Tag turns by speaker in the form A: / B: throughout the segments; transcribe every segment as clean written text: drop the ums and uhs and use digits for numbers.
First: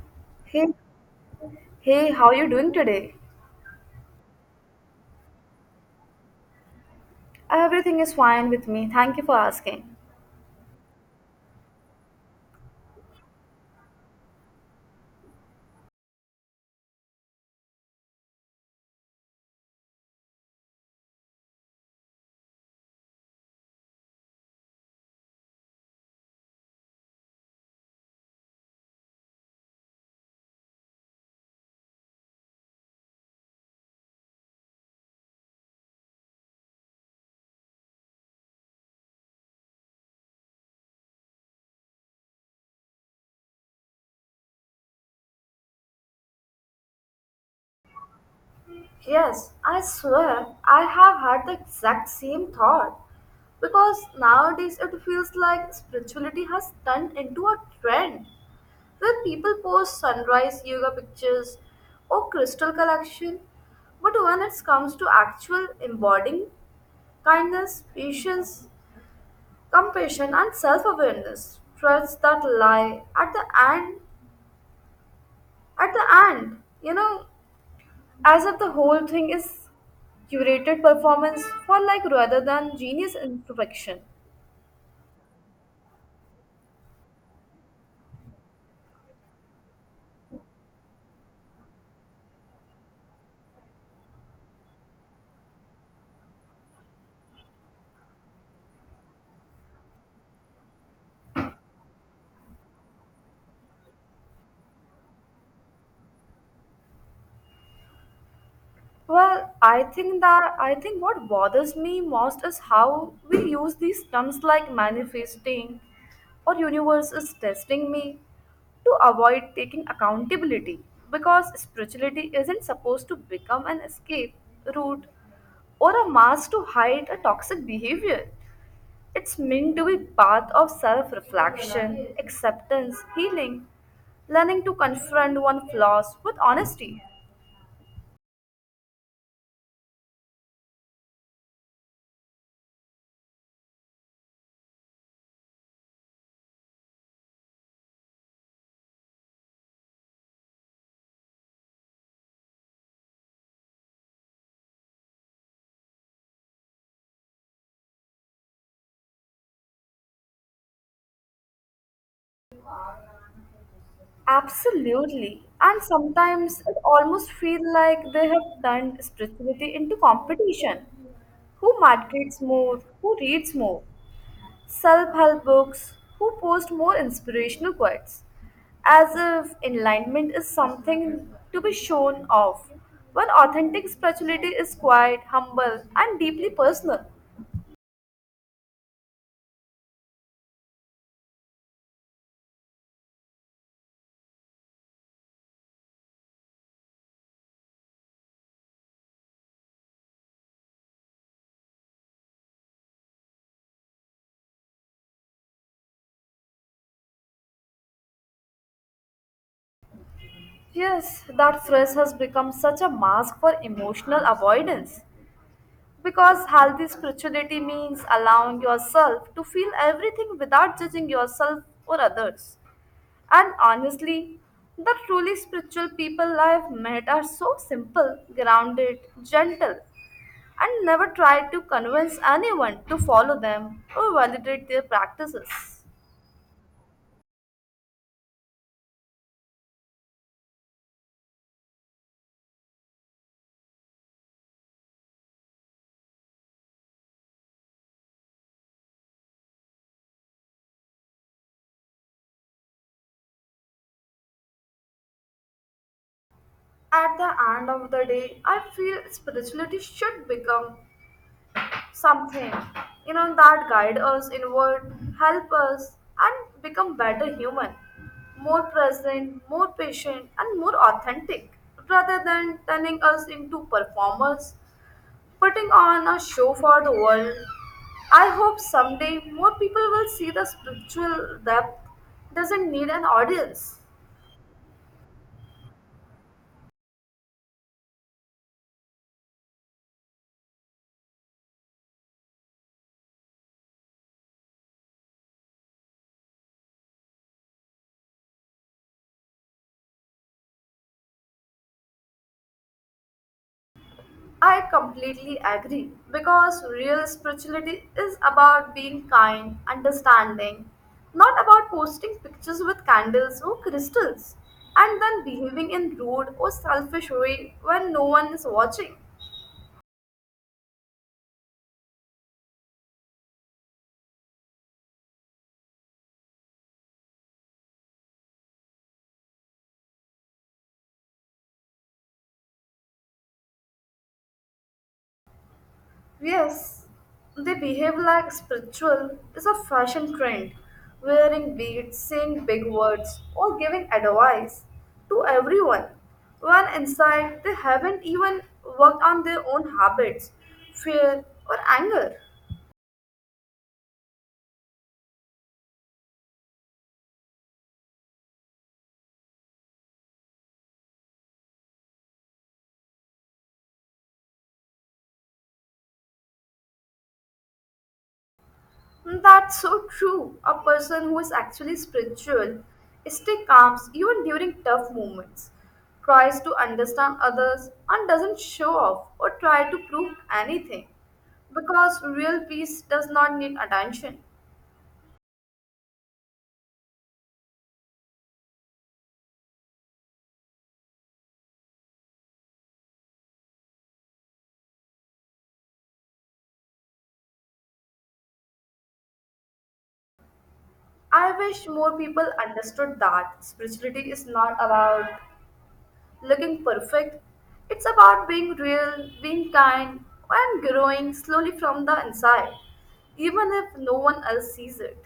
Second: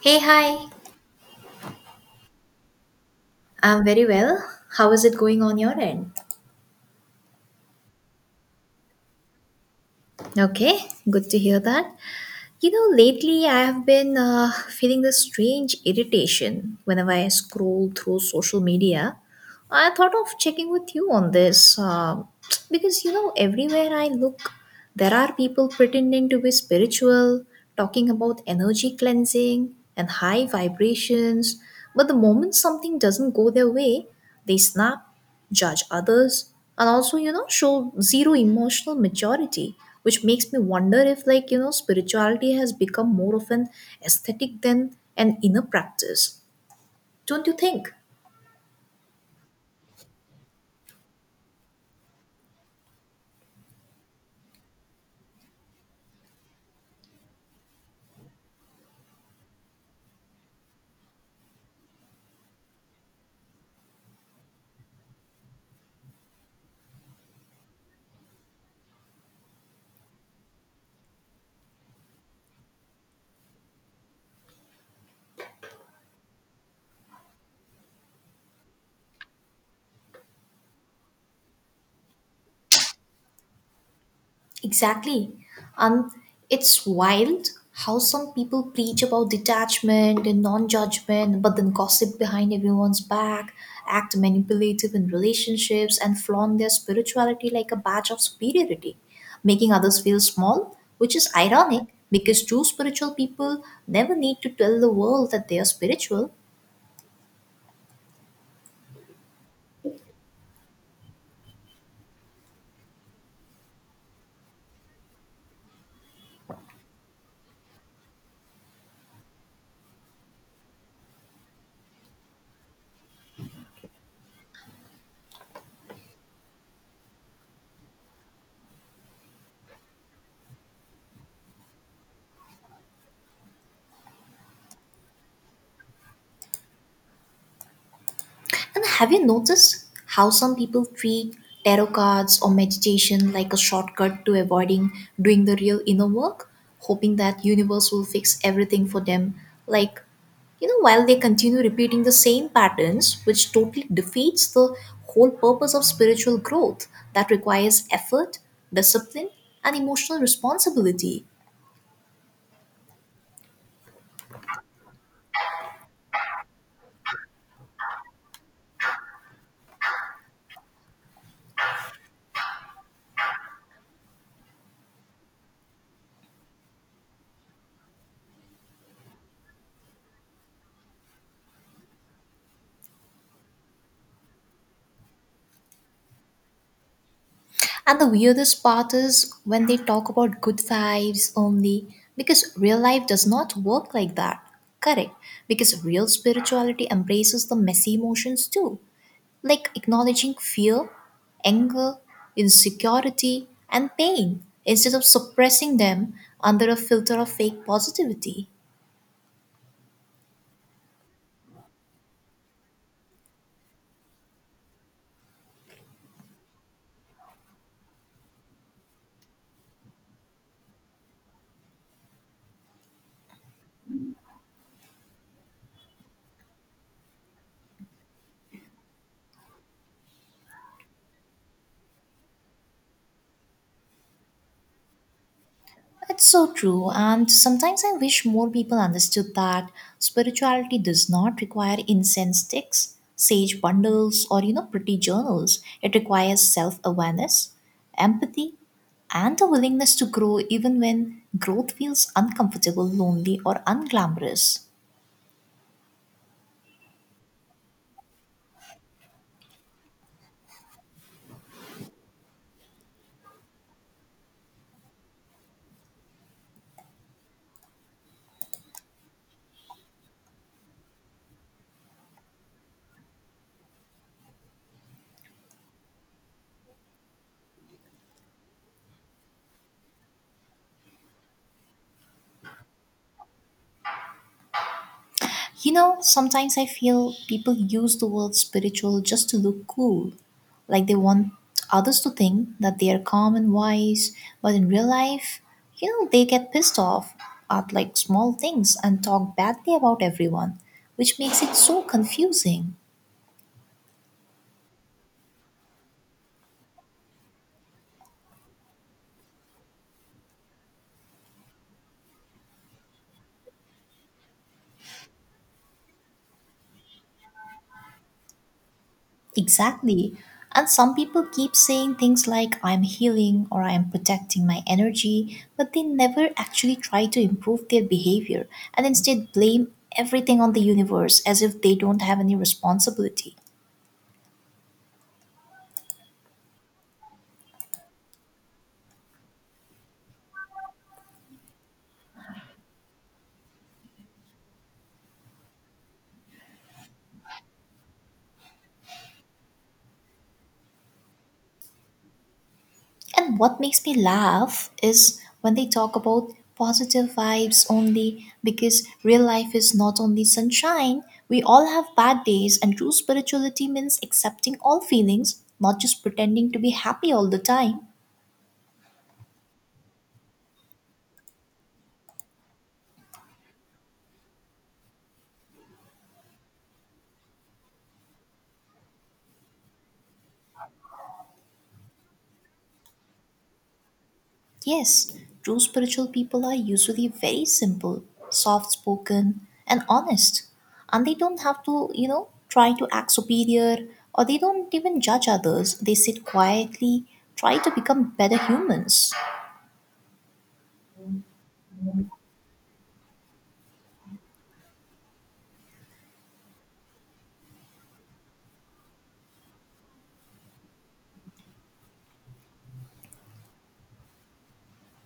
A: Hey, hi.
B: Hey, hey, how you doing today?
A: I'm very well. How is it going on your end?
B: Everything is fine with me. Thank you for asking.
A: Okay, good to hear that. You know, lately I have been feeling this strange irritation whenever I scroll through social media. I thought of checking with you on this because, you know, everywhere I look, there are people pretending to be spiritual, talking about energy cleansing and high vibrations. But the moment something doesn't go their way, they snap, judge others, and also, you know, show zero emotional maturity, which makes me wonder if, like, you know, spirituality has become more of an aesthetic than an inner practice, don't you think?
B: Yes, I swear I have had the exact same thought. Because nowadays it feels like spirituality has turned into a trend where people post sunrise yoga pictures or crystal collection. But when it comes to actual embodying kindness, patience, compassion, and self awareness, threads that lie at the end at the end, you know, as if the whole thing is curated performance for like rather than genius introspection.
A: Exactly. Um, it's wild how some people preach about detachment and non judgment, but then gossip behind everyone's back, act manipulative in relationships, and flaunt their spirituality like a badge of superiority, making others feel small, which is ironic because true spiritual people never need to tell the world that they are spiritual.
B: Well, I think what bothers me most is how we use these terms like manifesting or universe is testing me to avoid taking accountability, because spirituality isn't supposed to become an escape route or a mask to hide a toxic behavior. It's meant to be path of self-reflection, acceptance, healing, learning to confront one's flaws with honesty.
A: And have you noticed how some people treat tarot cards or meditation like a shortcut to avoiding doing the real inner work, hoping that universe will fix everything for them? Like, you know, while they continue repeating the same patterns, which totally defeats the whole purpose of spiritual growth that requires effort, discipline, and emotional responsibility.
B: Absolutely. And sometimes it almost feels like they have turned spirituality into competition. Who markets more? Who reads more self help books, who post more inspirational quotes, as if enlightenment is something to be shown off, when authentic spirituality is quiet, humble, and deeply personal.
A: And the weirdest part is when they talk about good vibes only, because real life does not work like that. Correct, because real spirituality embraces the messy emotions too, like acknowledging fear, anger, insecurity, and pain, instead of suppressing them under a filter of fake positivity.
B: Yes, that phrase has become such a mask for emotional avoidance. Because healthy spirituality means allowing yourself to feel everything without judging yourself or others. And honestly, the truly spiritual people I've met are so simple, grounded, gentle, and never try to convince anyone to follow them or validate their practices.
A: It's so true, and sometimes I wish more people understood that spirituality does not require incense sticks, sage bundles, or, you know, pretty journals. It requires self awareness, empathy, and a willingness to grow even when growth feels uncomfortable, lonely, or unglamorous.
B: At the end of the day, I feel spirituality should become something, that guide us inward, help us, and become better human, more present, more patient, and more authentic, rather than turning us into performers putting on a show for the world. I hope someday more people will see the spiritual depth doesn't need an audience.
A: You know, sometimes I feel people use the word spiritual just to look cool, like they want others to think that they are calm and wise, but in real life, you know, they get pissed off at, like, small things and talk badly about everyone, which makes it so confusing.
B: I completely agree, because real spirituality is about being kind, understanding, not about posting pictures with candles or crystals and then behaving in rude or selfish way when no one is watching.
A: Exactly. And some people keep saying things like, I'm healing or I'm protecting my energy, but they never actually try to improve their behavior and instead blame everything on the universe as if they don't have any responsibility.
B: Yes, they behave like spiritual is a fashion trend, wearing beads, saying big words, or giving advice to everyone. When inside, they haven't even worked on their own habits, fear, or anger.
A: And what makes me laugh is when they talk about positive vibes only because real life is not only sunshine. We all have bad days, and true spirituality means accepting all feelings, not just pretending to be happy all the time.
B: That's so true. A person who is actually spiritual stay calm even during tough moments, tries to understand others, and doesn't show off or try to prove anything. Because real peace does not need attention.
A: Yes, true spiritual people are usually very simple, soft spoken, and honest. And they don't have to, you know, try to act superior, or they don't even judge others. They sit quietly, try to become better humans.
B: I wish more people understood that spirituality is not about looking perfect, it's about being real, being kind, and growing slowly from the inside, even if no one else sees it.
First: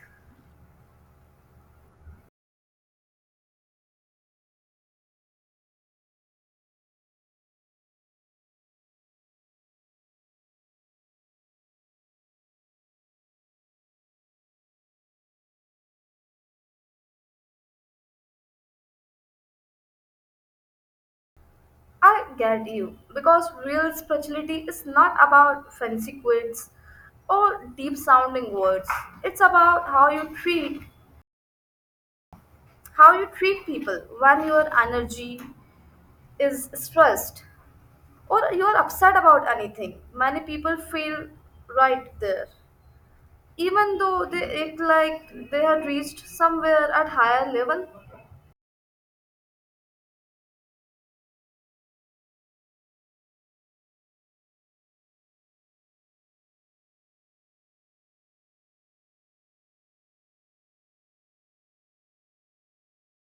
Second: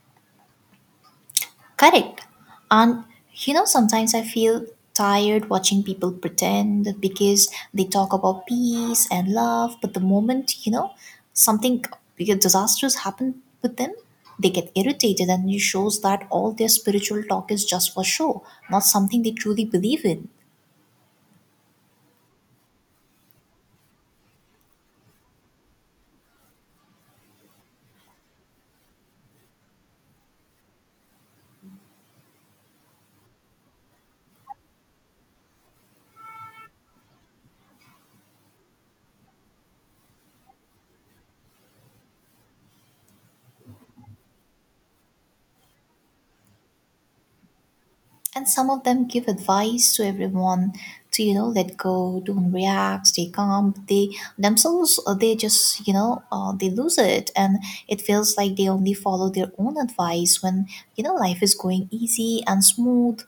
A: Correct. And you know, sometimes I feel tired watching people pretend because they talk about peace and love, but the moment, you know, something disastrous happen with them, they get irritated and it shows that all their spiritual talk is just for show, not something they truly believe in.
B: I get you, because real spirituality is not about fancy quotes or deep sounding words. It's about how you treat people when your energy is stressed or you're upset about anything. Many people feel right there, even though they act like they had reached somewhere at higher level.
A: And some of them give advice to everyone, to, you know, let go, don't react, stay calm, but they themselves, they just, you know, they lose it, and it feels like they only follow their own advice when, you know, life is going easy and smooth.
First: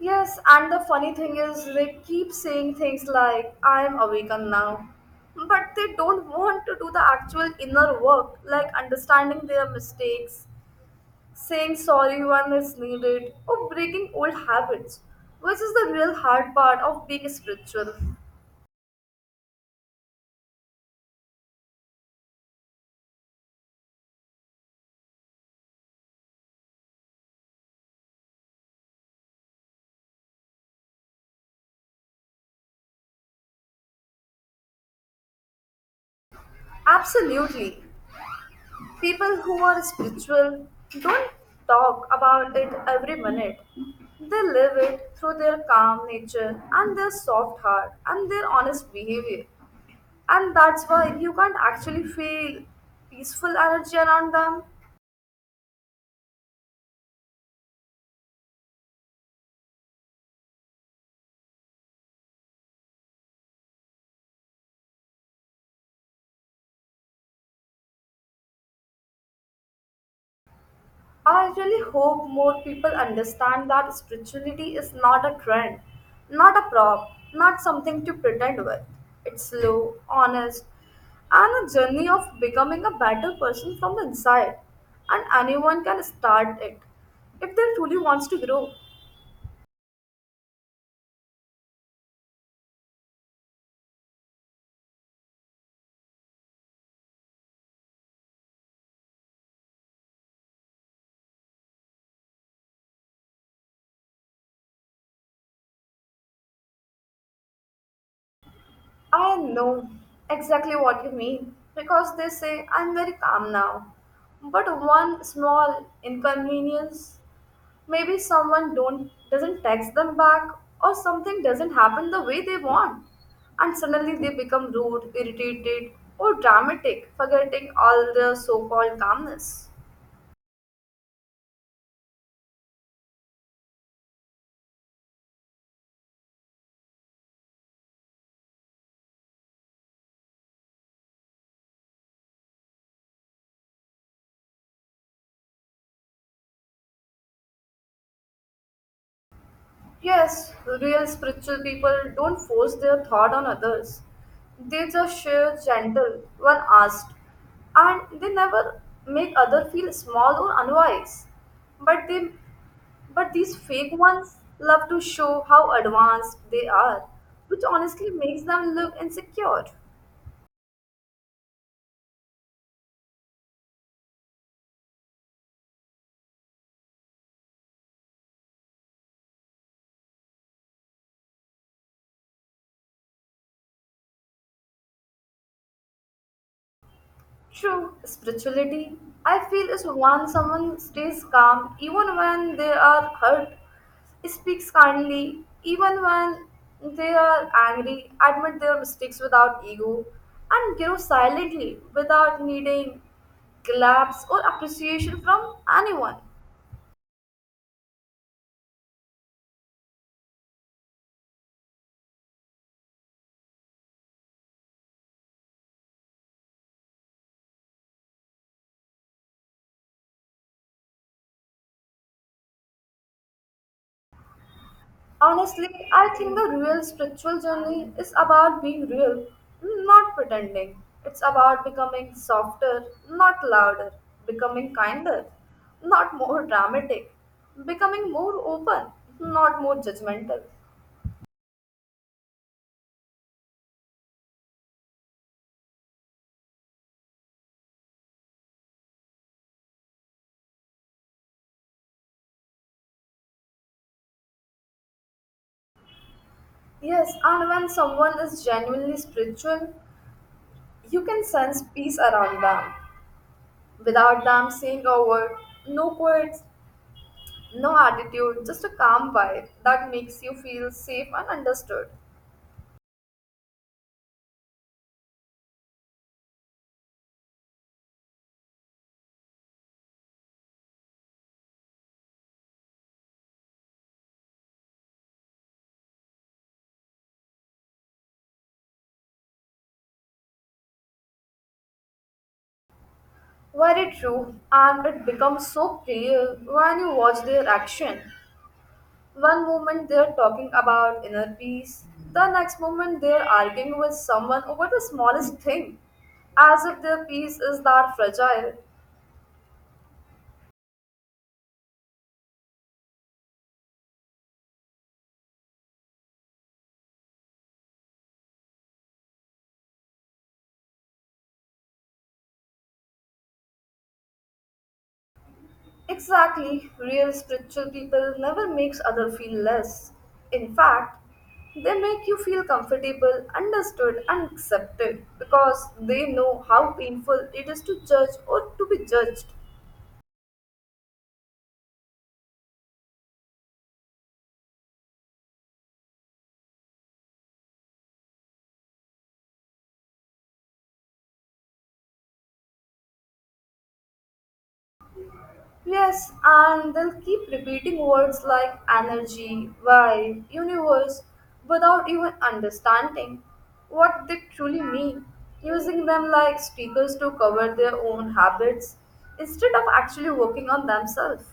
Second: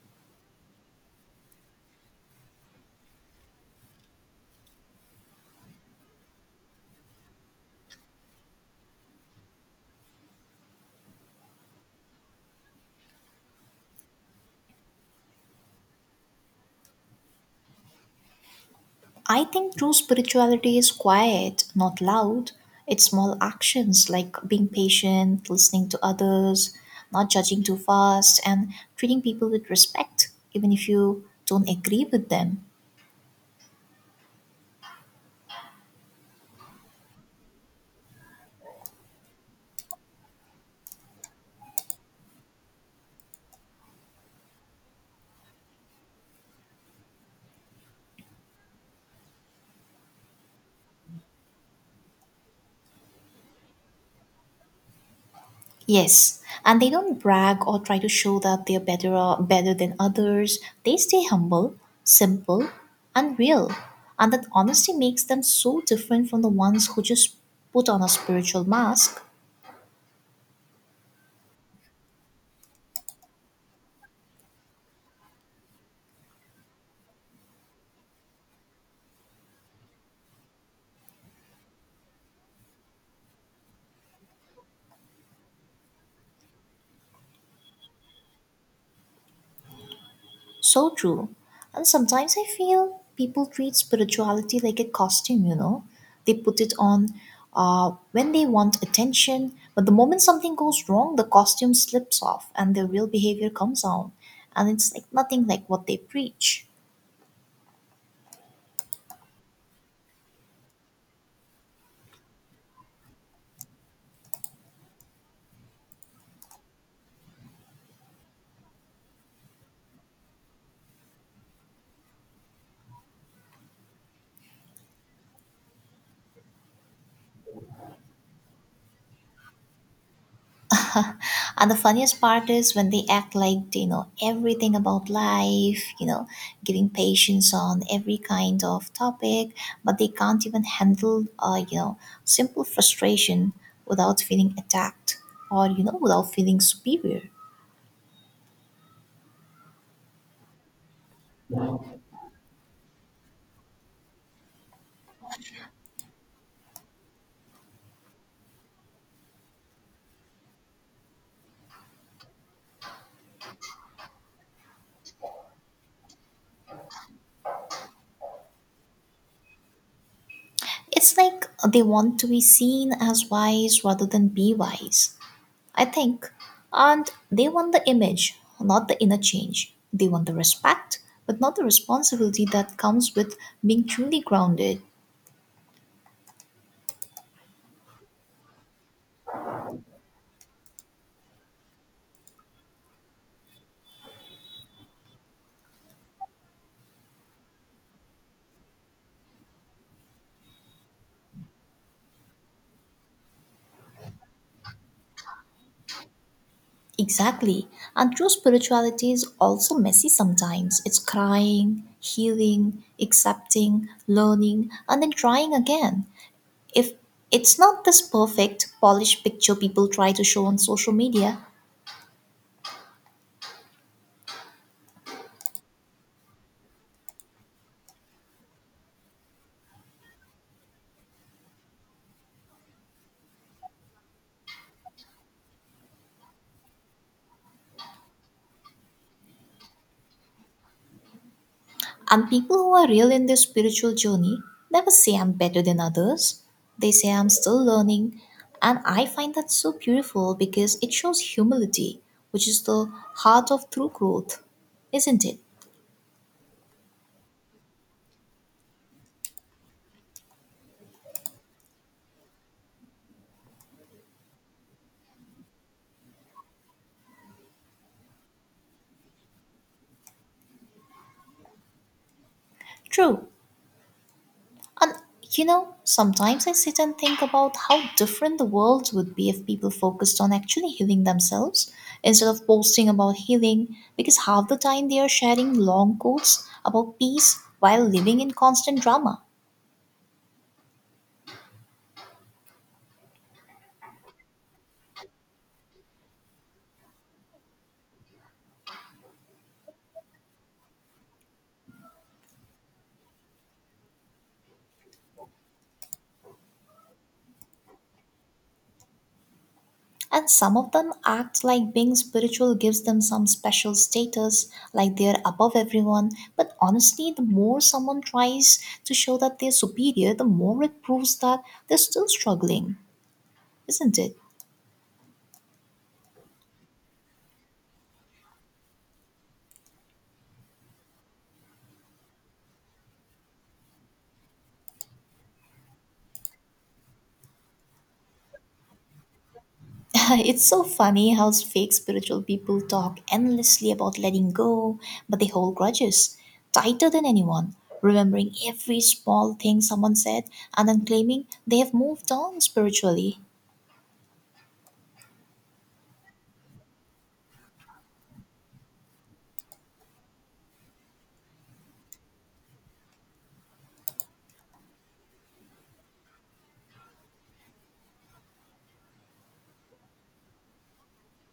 B: Yes, and the funny thing is, they keep saying things like, I'm awakened now. But they don't want to do the actual inner work, like understanding their mistakes, saying sorry when it's needed, or breaking old habits, which is the real hard part of being spiritual.
A: I think true spirituality is quiet, not loud. It's small actions, like being patient, listening to others, not judging too fast, and treating people with respect even if you don't agree with them.
B: Absolutely. People who are spiritual don't talk about it every minute. They live it through their calm nature and their soft heart and their honest behavior. And that's why you can't actually feel peaceful energy around them.
A: Yes, and they don't brag or try to show that they're better or better than others. They stay humble, simple, and real. And that honesty makes them so different from the ones who just put on a spiritual mask.
B: I really hope more people understand that spirituality is not a trend, not a prop, not something to pretend with. It's slow, honest, and a journey of becoming a better person from the inside. And anyone can start it if they truly wants to grow.
A: So true. And sometimes I feel people treat spirituality like a costume, you know. They put it on when they want attention, but the moment something goes wrong, the costume slips off and their real behavior comes out. And it's like nothing like what they preach.
B: I know exactly what you mean because they say I'm very calm now. But one small inconvenience, maybe someone don't doesn't text them back or something doesn't happen the way they want and suddenly they become rude, irritated or dramatic, forgetting all their so-called calmness.
A: And the funniest part is when they act like they know everything about life, you know, giving patients on every kind of topic, but they can't even handle, you know, simple frustration without feeling attacked or, you know, without feeling superior.
B: Yes, real spiritual people don't force their thought on others. They just share gentle when asked, and they never make other feel small or unwise. But they, but these fake ones love to show how advanced they are, which honestly makes them look insecure.
A: It's like they want to be seen as wise rather than be wise, I think. And they want the image, not the inner change. They want the respect, but not the responsibility that comes with being truly grounded.
B: True, spirituality, I feel, is when someone stays calm even when they are hurt, speaks kindly, even when they are angry, admit their mistakes without ego, and grow silently without needing claps or appreciation from anyone.
A: Exactly. And true spirituality is also messy sometimes. It's crying, healing, accepting, learning, and then trying again. If it's not this perfect, polished picture people try to show on social media.
B: Honestly, I think the real spiritual journey is about being real, not pretending. It's about becoming softer, not louder, becoming kinder, not more dramatic, becoming more open, not more judgmental.
A: And people who are real in their spiritual journey never say I'm better than others. They say I'm still learning. And I find that so beautiful because it shows humility, which is the heart of true growth, isn't it?
B: Yes, and when someone is genuinely spiritual, you can sense peace around them. Without them saying a word, no quotes, no attitude, just a calm vibe that makes you feel safe and understood.
A: True. And you know, sometimes I sit and think about how different the world would be if people focused on actually healing themselves instead of posting about healing, because half the time they are sharing long quotes about peace while living in constant drama.
B: Very true, and it becomes so clear when you watch their action. One moment they're talking about inner peace, the next moment they're arguing with someone over the smallest thing, as if their peace is that fragile.
A: And some of them act like being spiritual gives them some special status, like they're above everyone. But honestly, the more someone tries to show that they're superior, the more it proves that they're still struggling, isn't it?
B: Exactly, real spiritual people never makes other feel less. In fact, they make you feel comfortable, understood, and accepted because they know how painful it is to judge or to be judged.
A: It's so funny how fake spiritual people talk endlessly about letting go, but they hold grudges tighter than anyone, remembering every small thing someone said and then claiming they have moved on spiritually.
B: Yes, and they'll keep repeating words like energy, vibe, universe without even understanding what they truly mean, using them like speakers to cover their own habits instead of actually working on themselves.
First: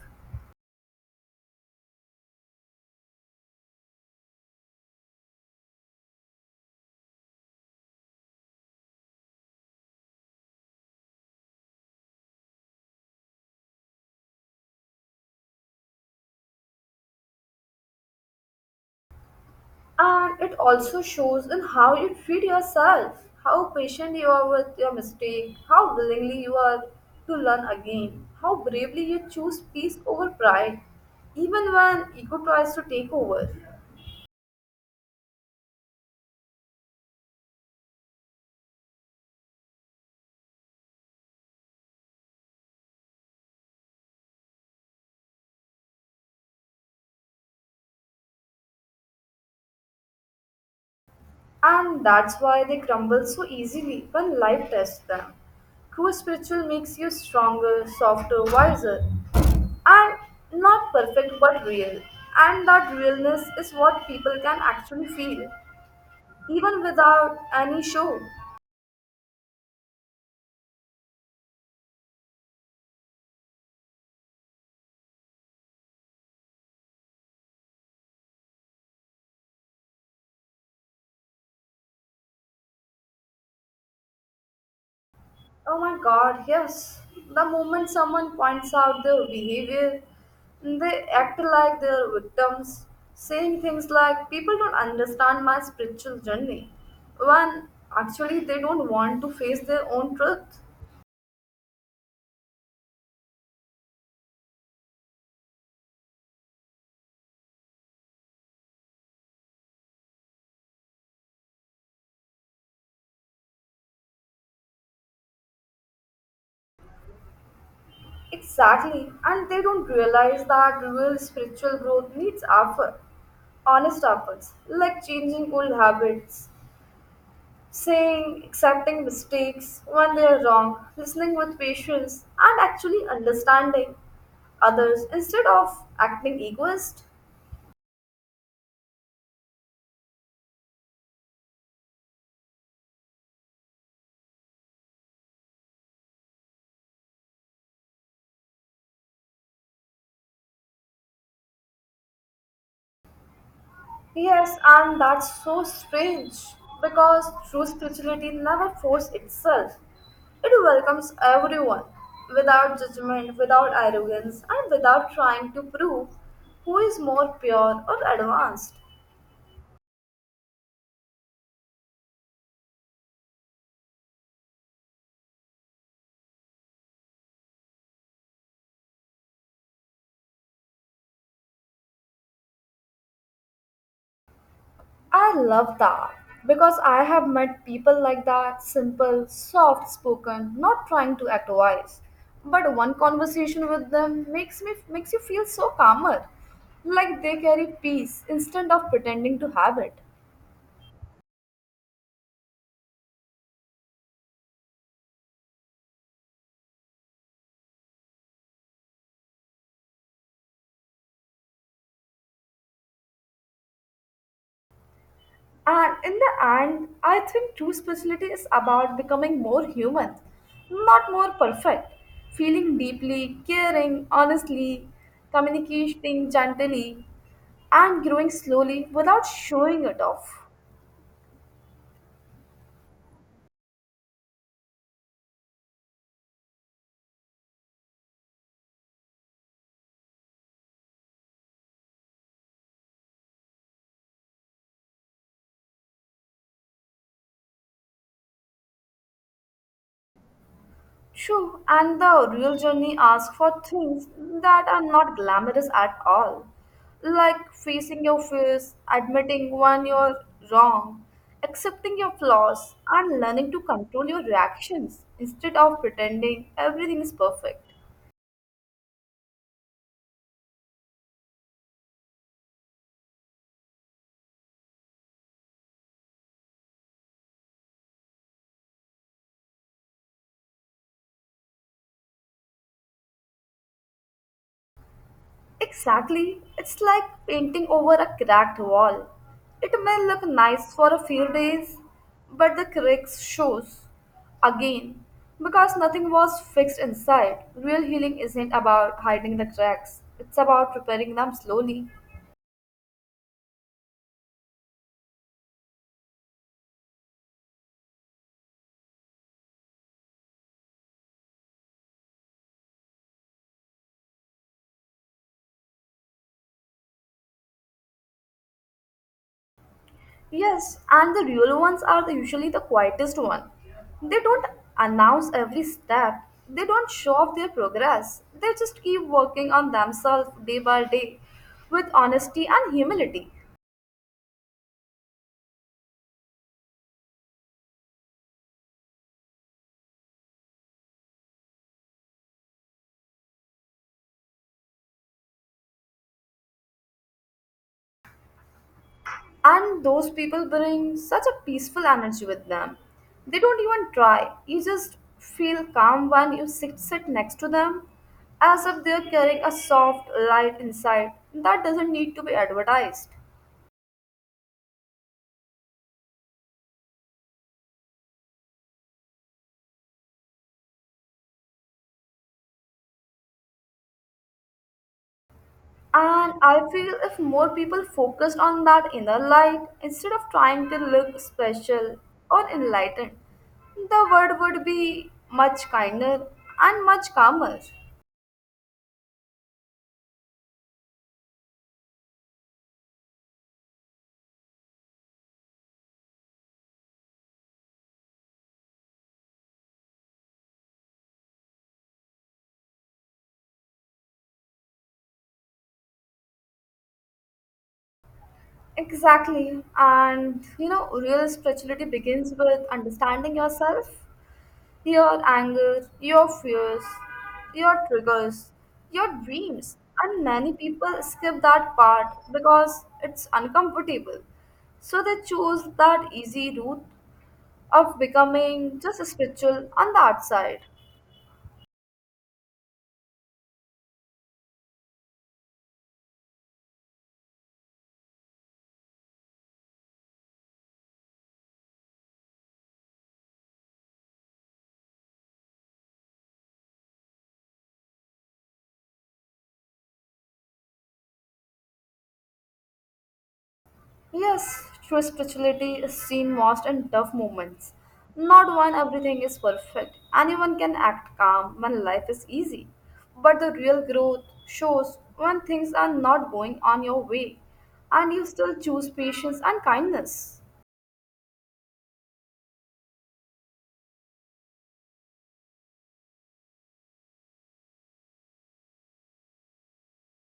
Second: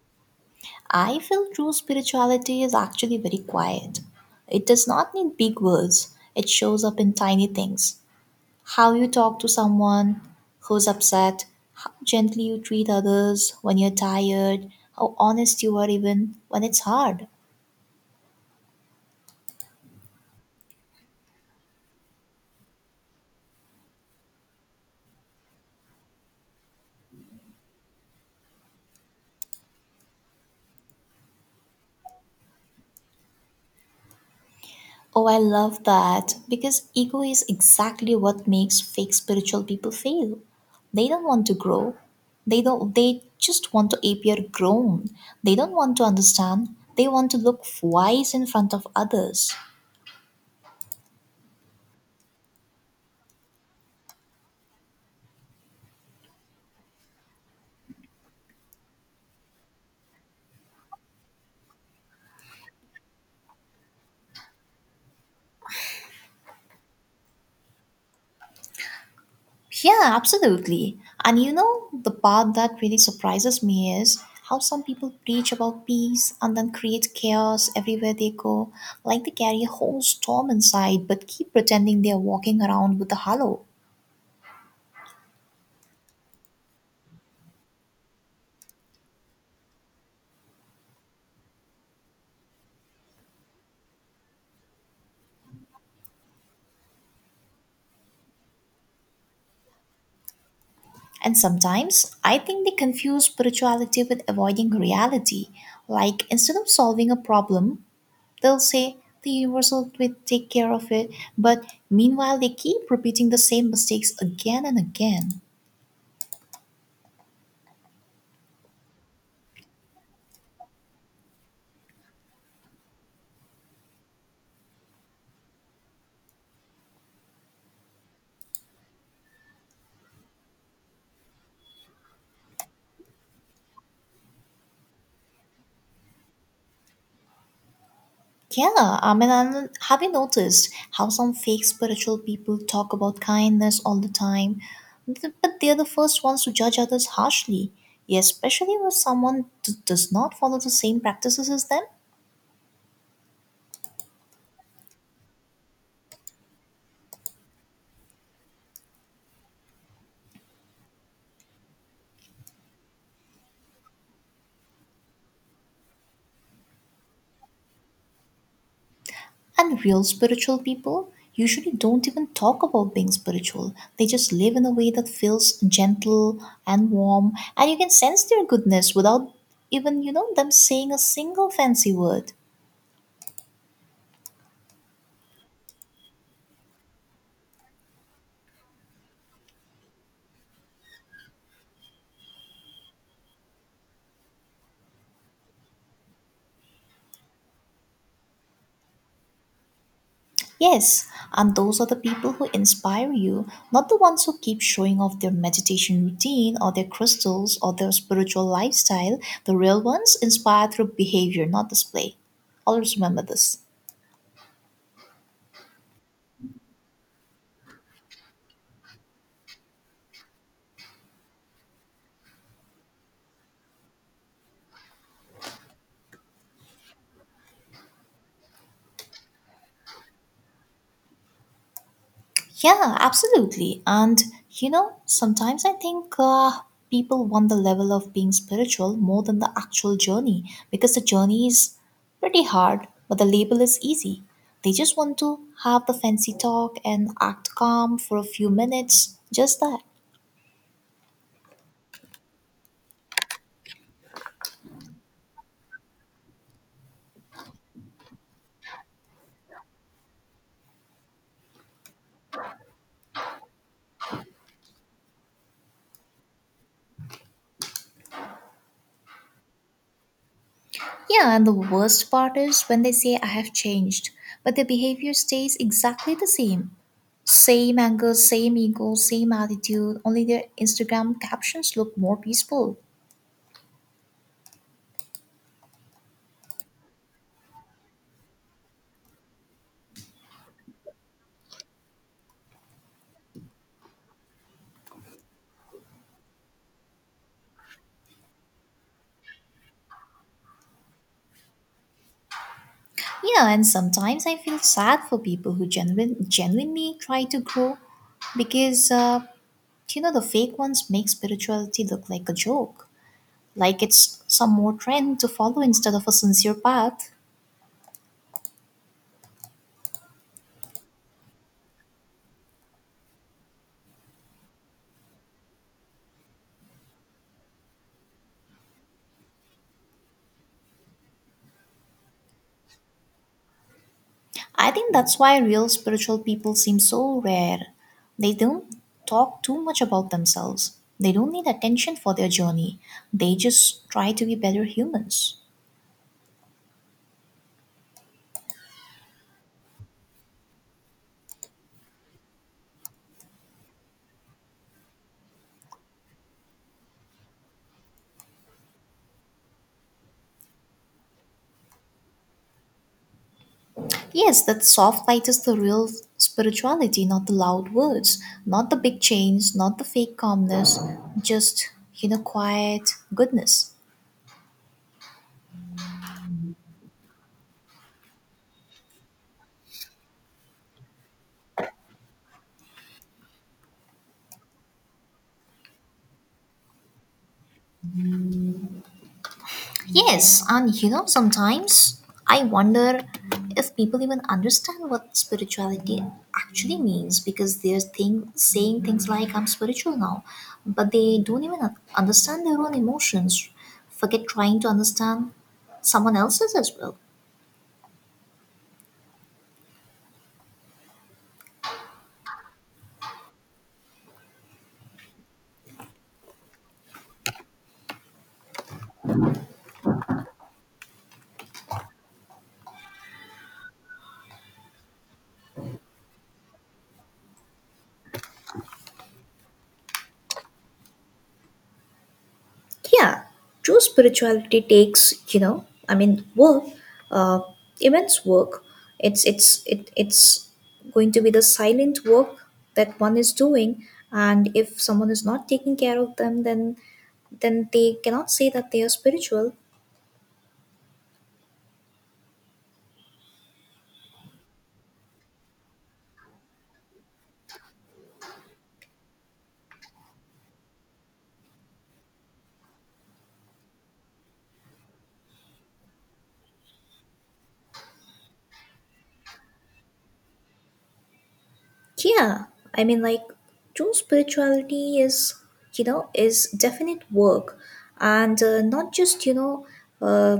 A: I feel true spirituality is actually very quiet. It does not need big words, it shows up in tiny things. How you talk to someone who's upset, how gently you treat others when you're tired, how honest you are even when it's hard.
B: And it also shows in how you treat yourself, how patient you are with your mistake, how willingly you are to learn again, how bravely you choose peace over pride, even when ego tries to take over.
A: Oh, I love that because ego is exactly what makes fake spiritual people fail. They don't want to grow. They don't they just want to appear grown. They don't want to understand. They want to look wise in front of others.
B: And that's why they crumble so easily when life tests them. True spiritual makes you stronger, softer, wiser, and not perfect but real. And that realness is what people can actually feel, even without any show.
A: Yeah, absolutely. And you know, the part that really surprises me is how some people preach about peace and then create chaos everywhere they go, like they carry a whole storm inside but keep pretending they are walking around with a halo.
B: Oh my god, yes. The moment someone points out their behavior, they act like they're victims, saying things like, people don't understand my spiritual journey, when actually they don't want to face their own truth.
A: And sometimes I think they confuse spirituality with avoiding reality. Like instead of solving a problem, they'll say the universe will take care of it, but meanwhile they keep repeating the same mistakes again and again.
B: Exactly, and they don't realize that real spiritual growth needs effort, honest efforts like changing old habits, saying, accepting mistakes when they are wrong, listening with patience, and actually understanding others instead of acting egoist.
A: Yeah, I mean, and have you noticed how some fake spiritual people talk about kindness all the time? But they're the first ones to judge others harshly, yeah, especially when someone does not follow the same practices as them.
B: Yes, and that's so strange because true spirituality never forces itself. It welcomes everyone without judgment, without arrogance, and without trying to prove who is more pure or advanced.
A: And real spiritual people usually don't even talk about being spiritual. They just live in a way that feels gentle and warm, and you can sense their goodness without even, you know, them saying a single fancy word.
B: I love that because I have met people like that simple, soft spoken, not trying to act wise. But one conversation with them makes you feel so calmer, like they carry peace instead of pretending to have it.
A: Yes, and those are the people who inspire you, not the ones who keep showing off their meditation routine or their crystals or their spiritual lifestyle. The real ones inspire through behavior, not display. Always remember this.
B: And in the end, I think true spirituality is about becoming more human, not more perfect. Feeling deeply, caring honestly, communicating gently, and growing slowly without showing it off.
A: Yeah, absolutely. And you know, sometimes I think, people want the level of being spiritual more than the actual journey because the journey is pretty hard, but the label is easy. They just want to have the fancy talk and act calm for a few minutes, just that.
B: True, and the real journey asks for things that are not glamorous at all, like facing your fears, admitting when you're wrong, accepting your flaws, and learning to control your reactions instead of pretending everything is perfect.
A: Yeah, and the worst part is when they say, I have changed, but their behavior stays exactly the same anger, same ego, same attitude, only their Instagram captions look more peaceful.
B: Exactly. It's like painting over a cracked wall. It may look nice for a few days, but the cracks shows again because nothing was fixed inside. Real healing isn't about hiding the cracks. It's about repairing them slowly.
A: You know, and sometimes I feel sad for people who genuinely try to grow because, you know, the fake ones make spirituality look like a joke, like it's some more trend to follow instead of a sincere path.
B: Yes, and the real ones are the, usually the quietest one. They don't announce every step. They don't show off their progress. They just keep working on themselves day by day with honesty and humility.
A: I think that's why real spiritual people seem so rare. They don't talk too much about themselves, they don't need attention for their journey, they just try to be better humans.
B: And those people bring such a peaceful energy with them. They don't even try. You just feel calm when you sit next to them, as if they're carrying a soft light inside that doesn't need to be advertised.
A: Yes, that soft light is the real spirituality, not the loud words, not the big chains, not the fake calmness, just, you know, quiet goodness.
B: And I feel if more people focused on that inner light instead of trying to look special or enlightened, the world would be much kinder and much calmer.
A: Yes, and you know, sometimes I wonder if people even understand what spirituality actually means because saying things like, I'm spiritual now, but they don't even understand their own emotions, forget trying to understand someone else's as well.
B: Exactly. And you know, real spirituality begins with understanding yourself, your anger, your fears, your triggers, your dreams. And many people skip that part because it's uncomfortable. So they choose that easy route of becoming just spiritual on the outside.
A: Yeah, true spirituality takes work, uh, immense work. It's going to be the silent work that one is doing. And if someone is not taking care of them, then they cannot say that they are spiritual.
B: Yes, true spirituality is seen most in tough moments, not when everything is perfect. Anyone can act calm when life is easy, but the real growth shows when things are not going on your way and you still choose patience and kindness.
A: Yeah, I mean, like, true spirituality is, you know, is definite work and not just, uh,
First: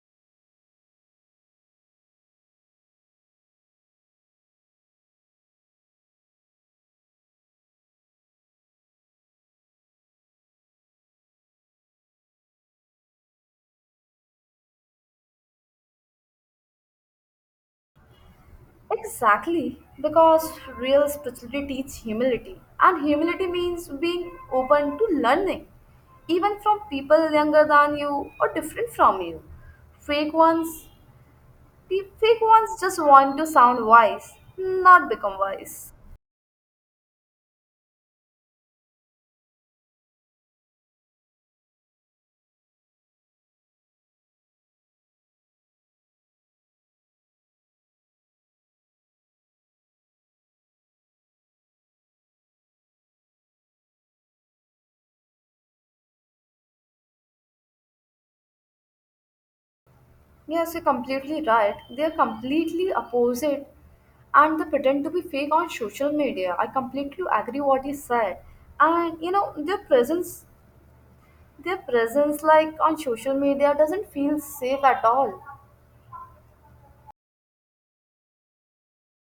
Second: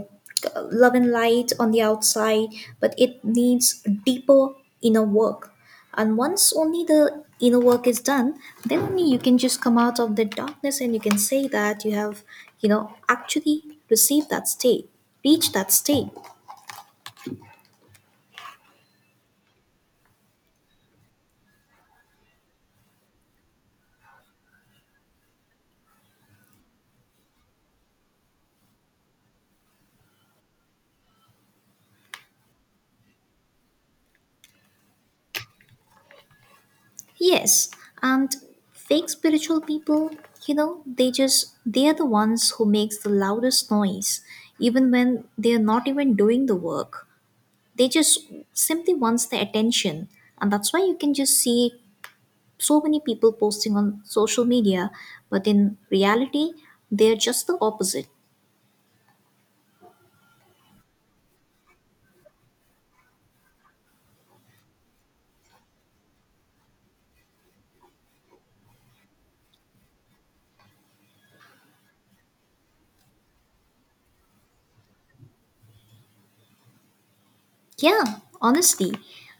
A: love and light on the outside, but it needs deeper inner work. And once only the inner work is done, then only you can just come out of the darkness and you can say that you have, you know, actually received that state, reached that state.
B: Exactly, because real spirituality teaches humility, and humility means being open to learning, even from people younger than you or different from you. Fake ones The fake ones just want to sound wise, not become wise.
A: Yes, and fake spiritual people, you know, they are the ones who makes the loudest noise even when they are not even doing the work. They just simply wants the attention. And that's why you can just see so many people posting on social media, but in reality, they're just the opposite.
B: Yes, you're completely right. They're completely opposite and they pretend to be fake on social media. I completely agree what you said. And you know, their presence like on social media doesn't feel safe at all.
A: Yeah, honestly.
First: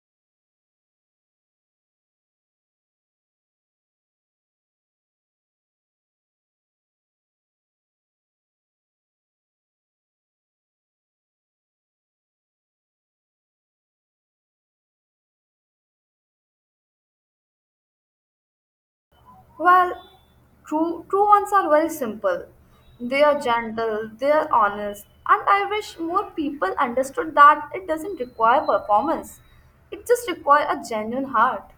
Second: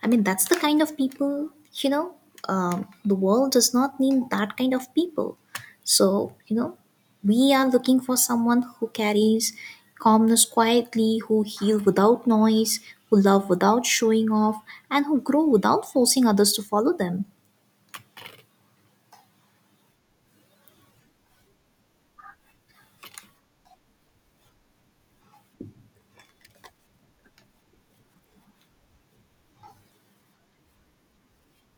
A: I mean, that's the kind of people, you know, the world does not need that kind of people. So, you know, we are looking for someone who carries calmness quietly, who heal without noise, who love without showing off, and who grow without forcing others to follow them.
B: Well, true ones are very simple. They are gentle, they are honest, and I wish more people understood that it doesn't require performance. It just requires a genuine heart.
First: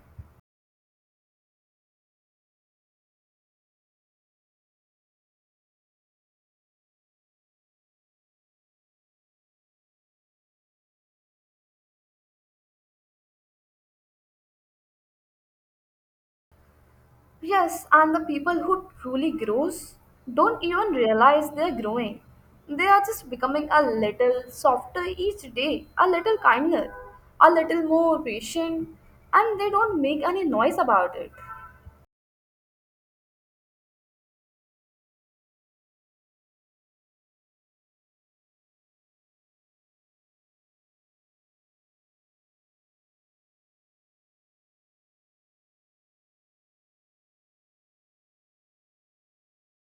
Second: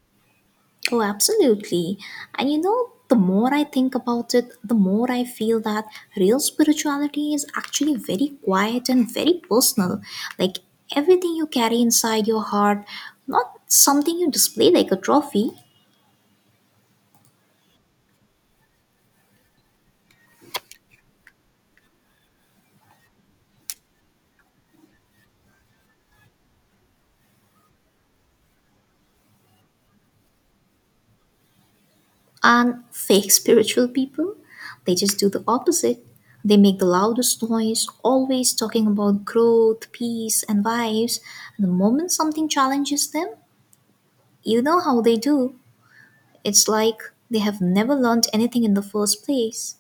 A: Oh, absolutely. And you know, the more I think about it, the more I feel that real spirituality is actually very quiet and very personal. Like everything you carry inside your heart, not something you display like a trophy.
B: Yes, and the people who truly grows don't even realize they are growing. They are just becoming a little softer each day, a little kinder, a little more patient, and they don't make any noise about it.
A: And fake spiritual people, they just do the opposite. They make the loudest noise, always talking about growth, peace, and vibes. And the moment something challenges them, you know how they do. It's like they have never learned anything in the first place.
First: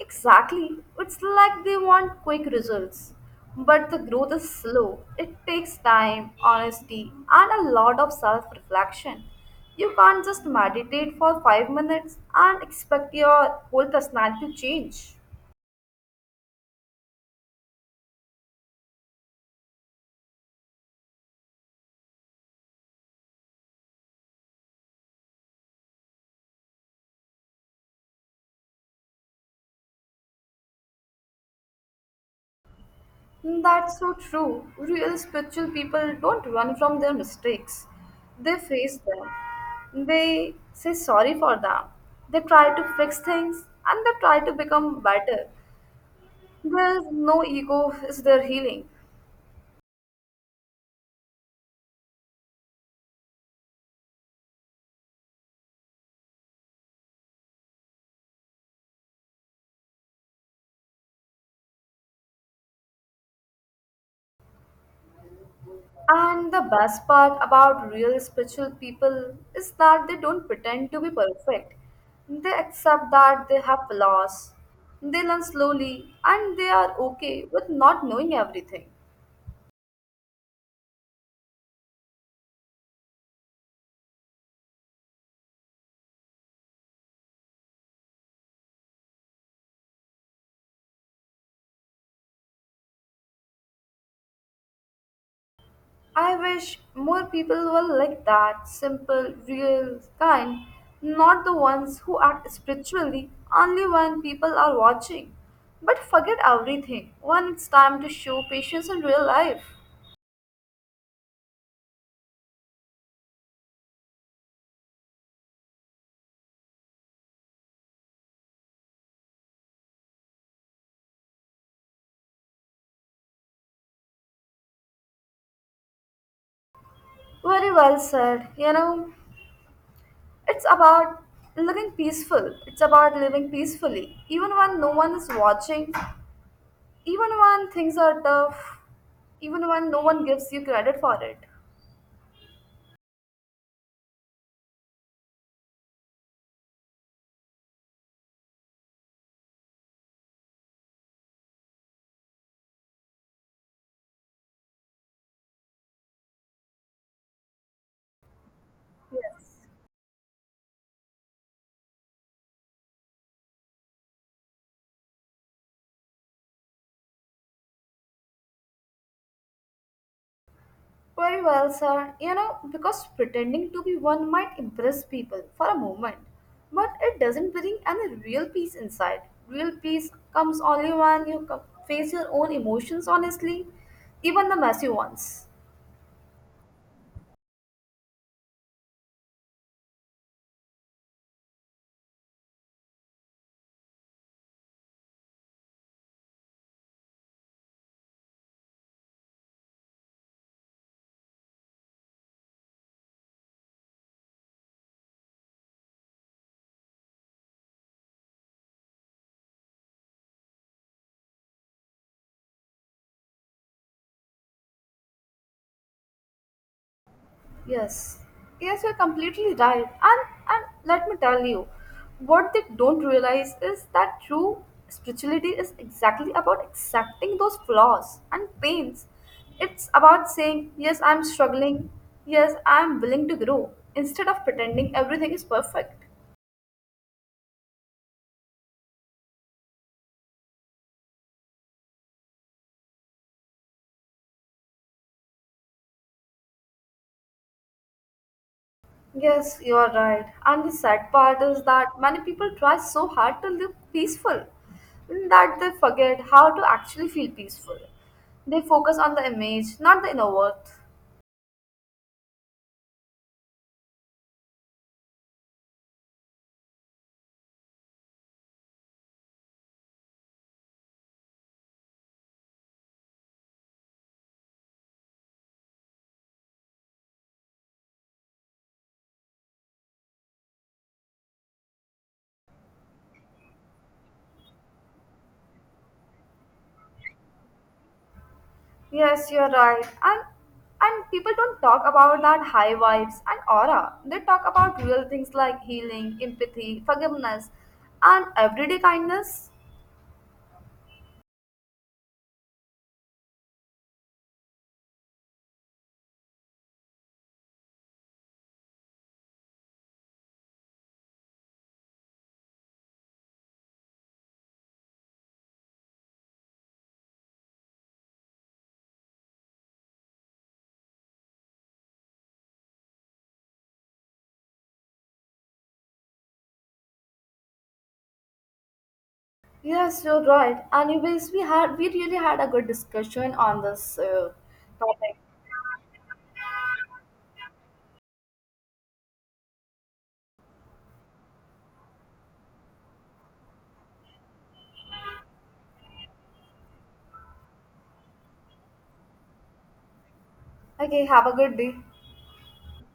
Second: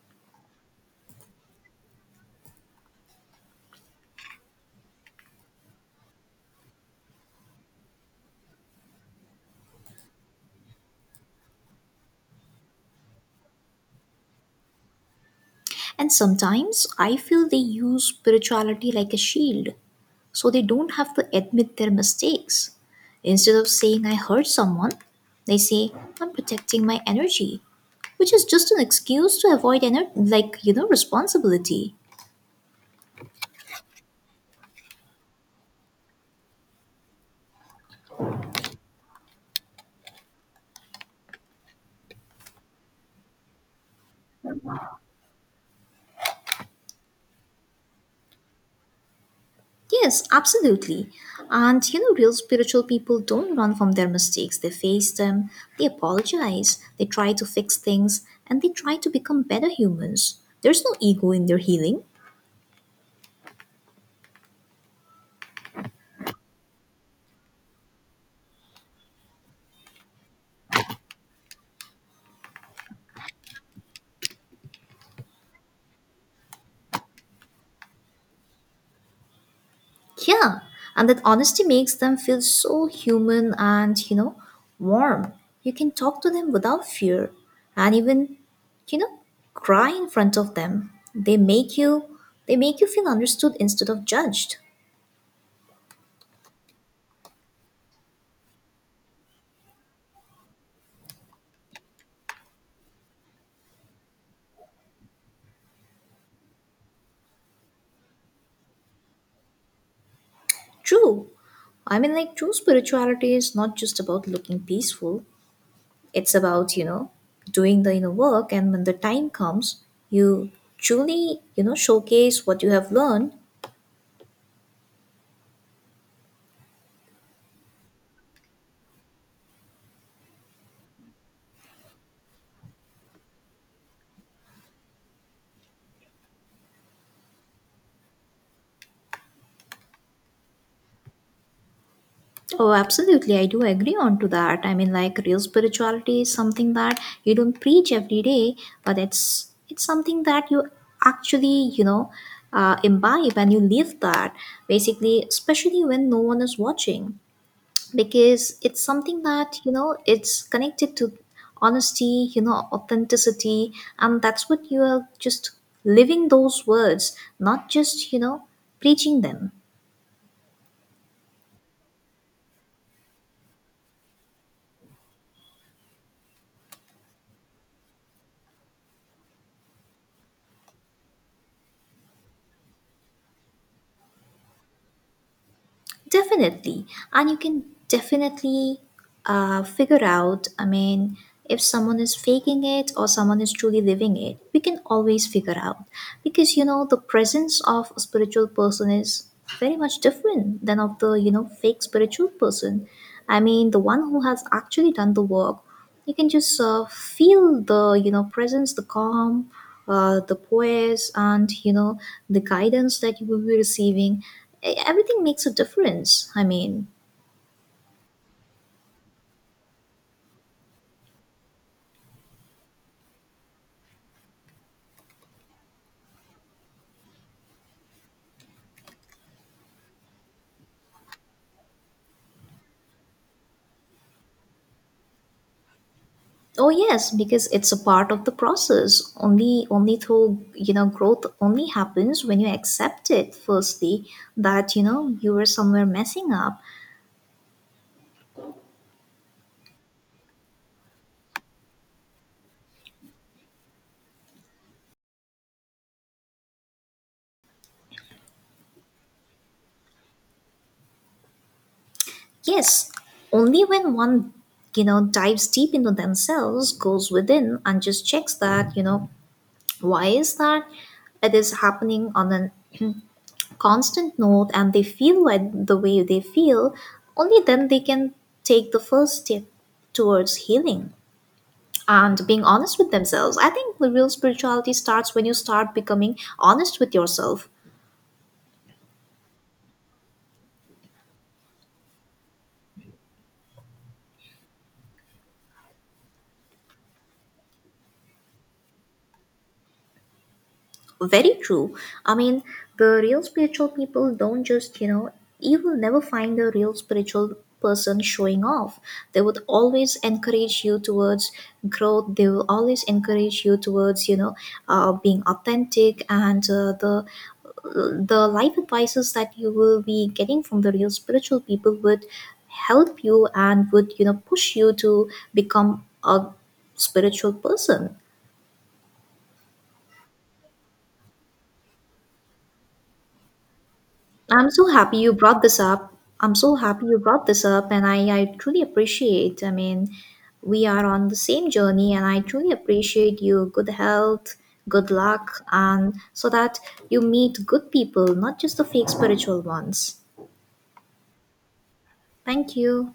B: Exactly. It's like they want quick results. But the growth is slow. It takes time, honesty, and a lot of self reflection. You can't just meditate for five minutes and expect your whole personality to change.
A: And sometimes I feel they use spirituality like a shield, so they don't have to admit their mistakes. Instead of saying, "I hurt someone," they say, "I'm protecting my energy," which is just an excuse to avoid, like, you know, responsibility.
B: That's so true. Real spiritual people don't run from their mistakes, they face them. They say sorry for them. They try to fix things and they try to become better. There's no ego is their healing.
A: Yes, absolutely. And you know, real spiritual people don't run from their mistakes. They face them, they apologize, they try to fix things, and they try to become better humans. There's no ego in their healing.
B: And the best part about real spiritual people is that they don't pretend to be perfect. They accept that they have flaws. They learn slowly and they are okay with not knowing everything.
A: Yeah, and that honesty makes them feel so human and, you know, warm. You can talk to them without fear and even, you know, cry in front of them. They make you feel understood instead of judged.
B: I wish more people were like that simple, real, kind, not the ones who act spiritually only when people are watching. But forget everything when it's time to show patience in real life.
A: True. I mean, like, true spirituality is not just about looking peaceful, it's about, you know, doing the inner work. And when the time comes, you truly, you know, showcase what you have learned.
B: Very well said. You know, it's about It's about living peacefully. Even when no one is watching, even when things are tough, even when no one gives you credit for it.
A: Oh, absolutely. I do agree on to that. I mean, like, real spirituality is something that you don't preach every day, but it's something that you actually, you know, imbibe and you live that basically, especially when no one is watching, because it's something that,
B: Yes.
A: you know, it's connected to honesty, you know, authenticity, and that's what you are just living those words, not just, you know, preaching them.
B: Very well, sir. You know, because pretending to be one might impress people for a moment, but it doesn't bring any real peace inside. Real peace comes only when you co- face your own emotions honestly, even the messy ones.
A: Definitely. And you can definitely figure out, I mean, if someone is faking it or someone is truly living it, we can always figure out. Because, you know, the presence of a spiritual person is very much different than of the, you know, fake spiritual person. I mean, the one who has actually done the work, you can just feel the, you know, presence, the calm, the poise, and, you know, the guidance that you will be receiving. Everything makes a difference, I mean.
B: Yes, yes, you're completely right. And let me tell you, what they don't realize is that true spirituality is exactly about accepting those flaws and pains. It's about saying, yes, I'm struggling. Yes, I'm willing to grow instead of pretending everything is perfect.
A: Oh yes, because it's a part of the process. Only through, you know, growth only happens when you accept it firstly, that, you know, you were somewhere messing up.
B: Yes, you are right. And the sad part is that many people try so hard to live peaceful that they forget how to actually feel peaceful. They focus on the image, not the inner worth.
A: Yes, only when one, you know, dives deep into themselves, goes within and just checks that, you know, why is that? It is happening on a constant note and they feel the way they feel, only then they can take the first step towards healing and being honest with themselves. I think the real spirituality starts when you start becoming honest with yourself.
B: Yes, you are right. And people don't talk about that high vibes and aura. They talk about real things like healing, empathy, forgiveness, and everyday kindness.
A: Very true. I mean, the real spiritual people don't just, you know, you will never find the real spiritual person showing off. They would always encourage you towards growth. They will always encourage you towards, you know, being authentic and the life advices that you will be getting from the real spiritual people would help you and would, you know, push you to become a spiritual person.
B: Yes, you're right. Anyways, we really had a good discussion on this
A: I'm so happy you
B: topic.
A: brought this up. I'm so happy you brought this up, and I truly appreciate. I mean, we are on the same journey, and I truly appreciate you. Good health, good luck, and so that you meet good people, not just the fake spiritual ones.
B: Okay, have a good day.
A: Thank you.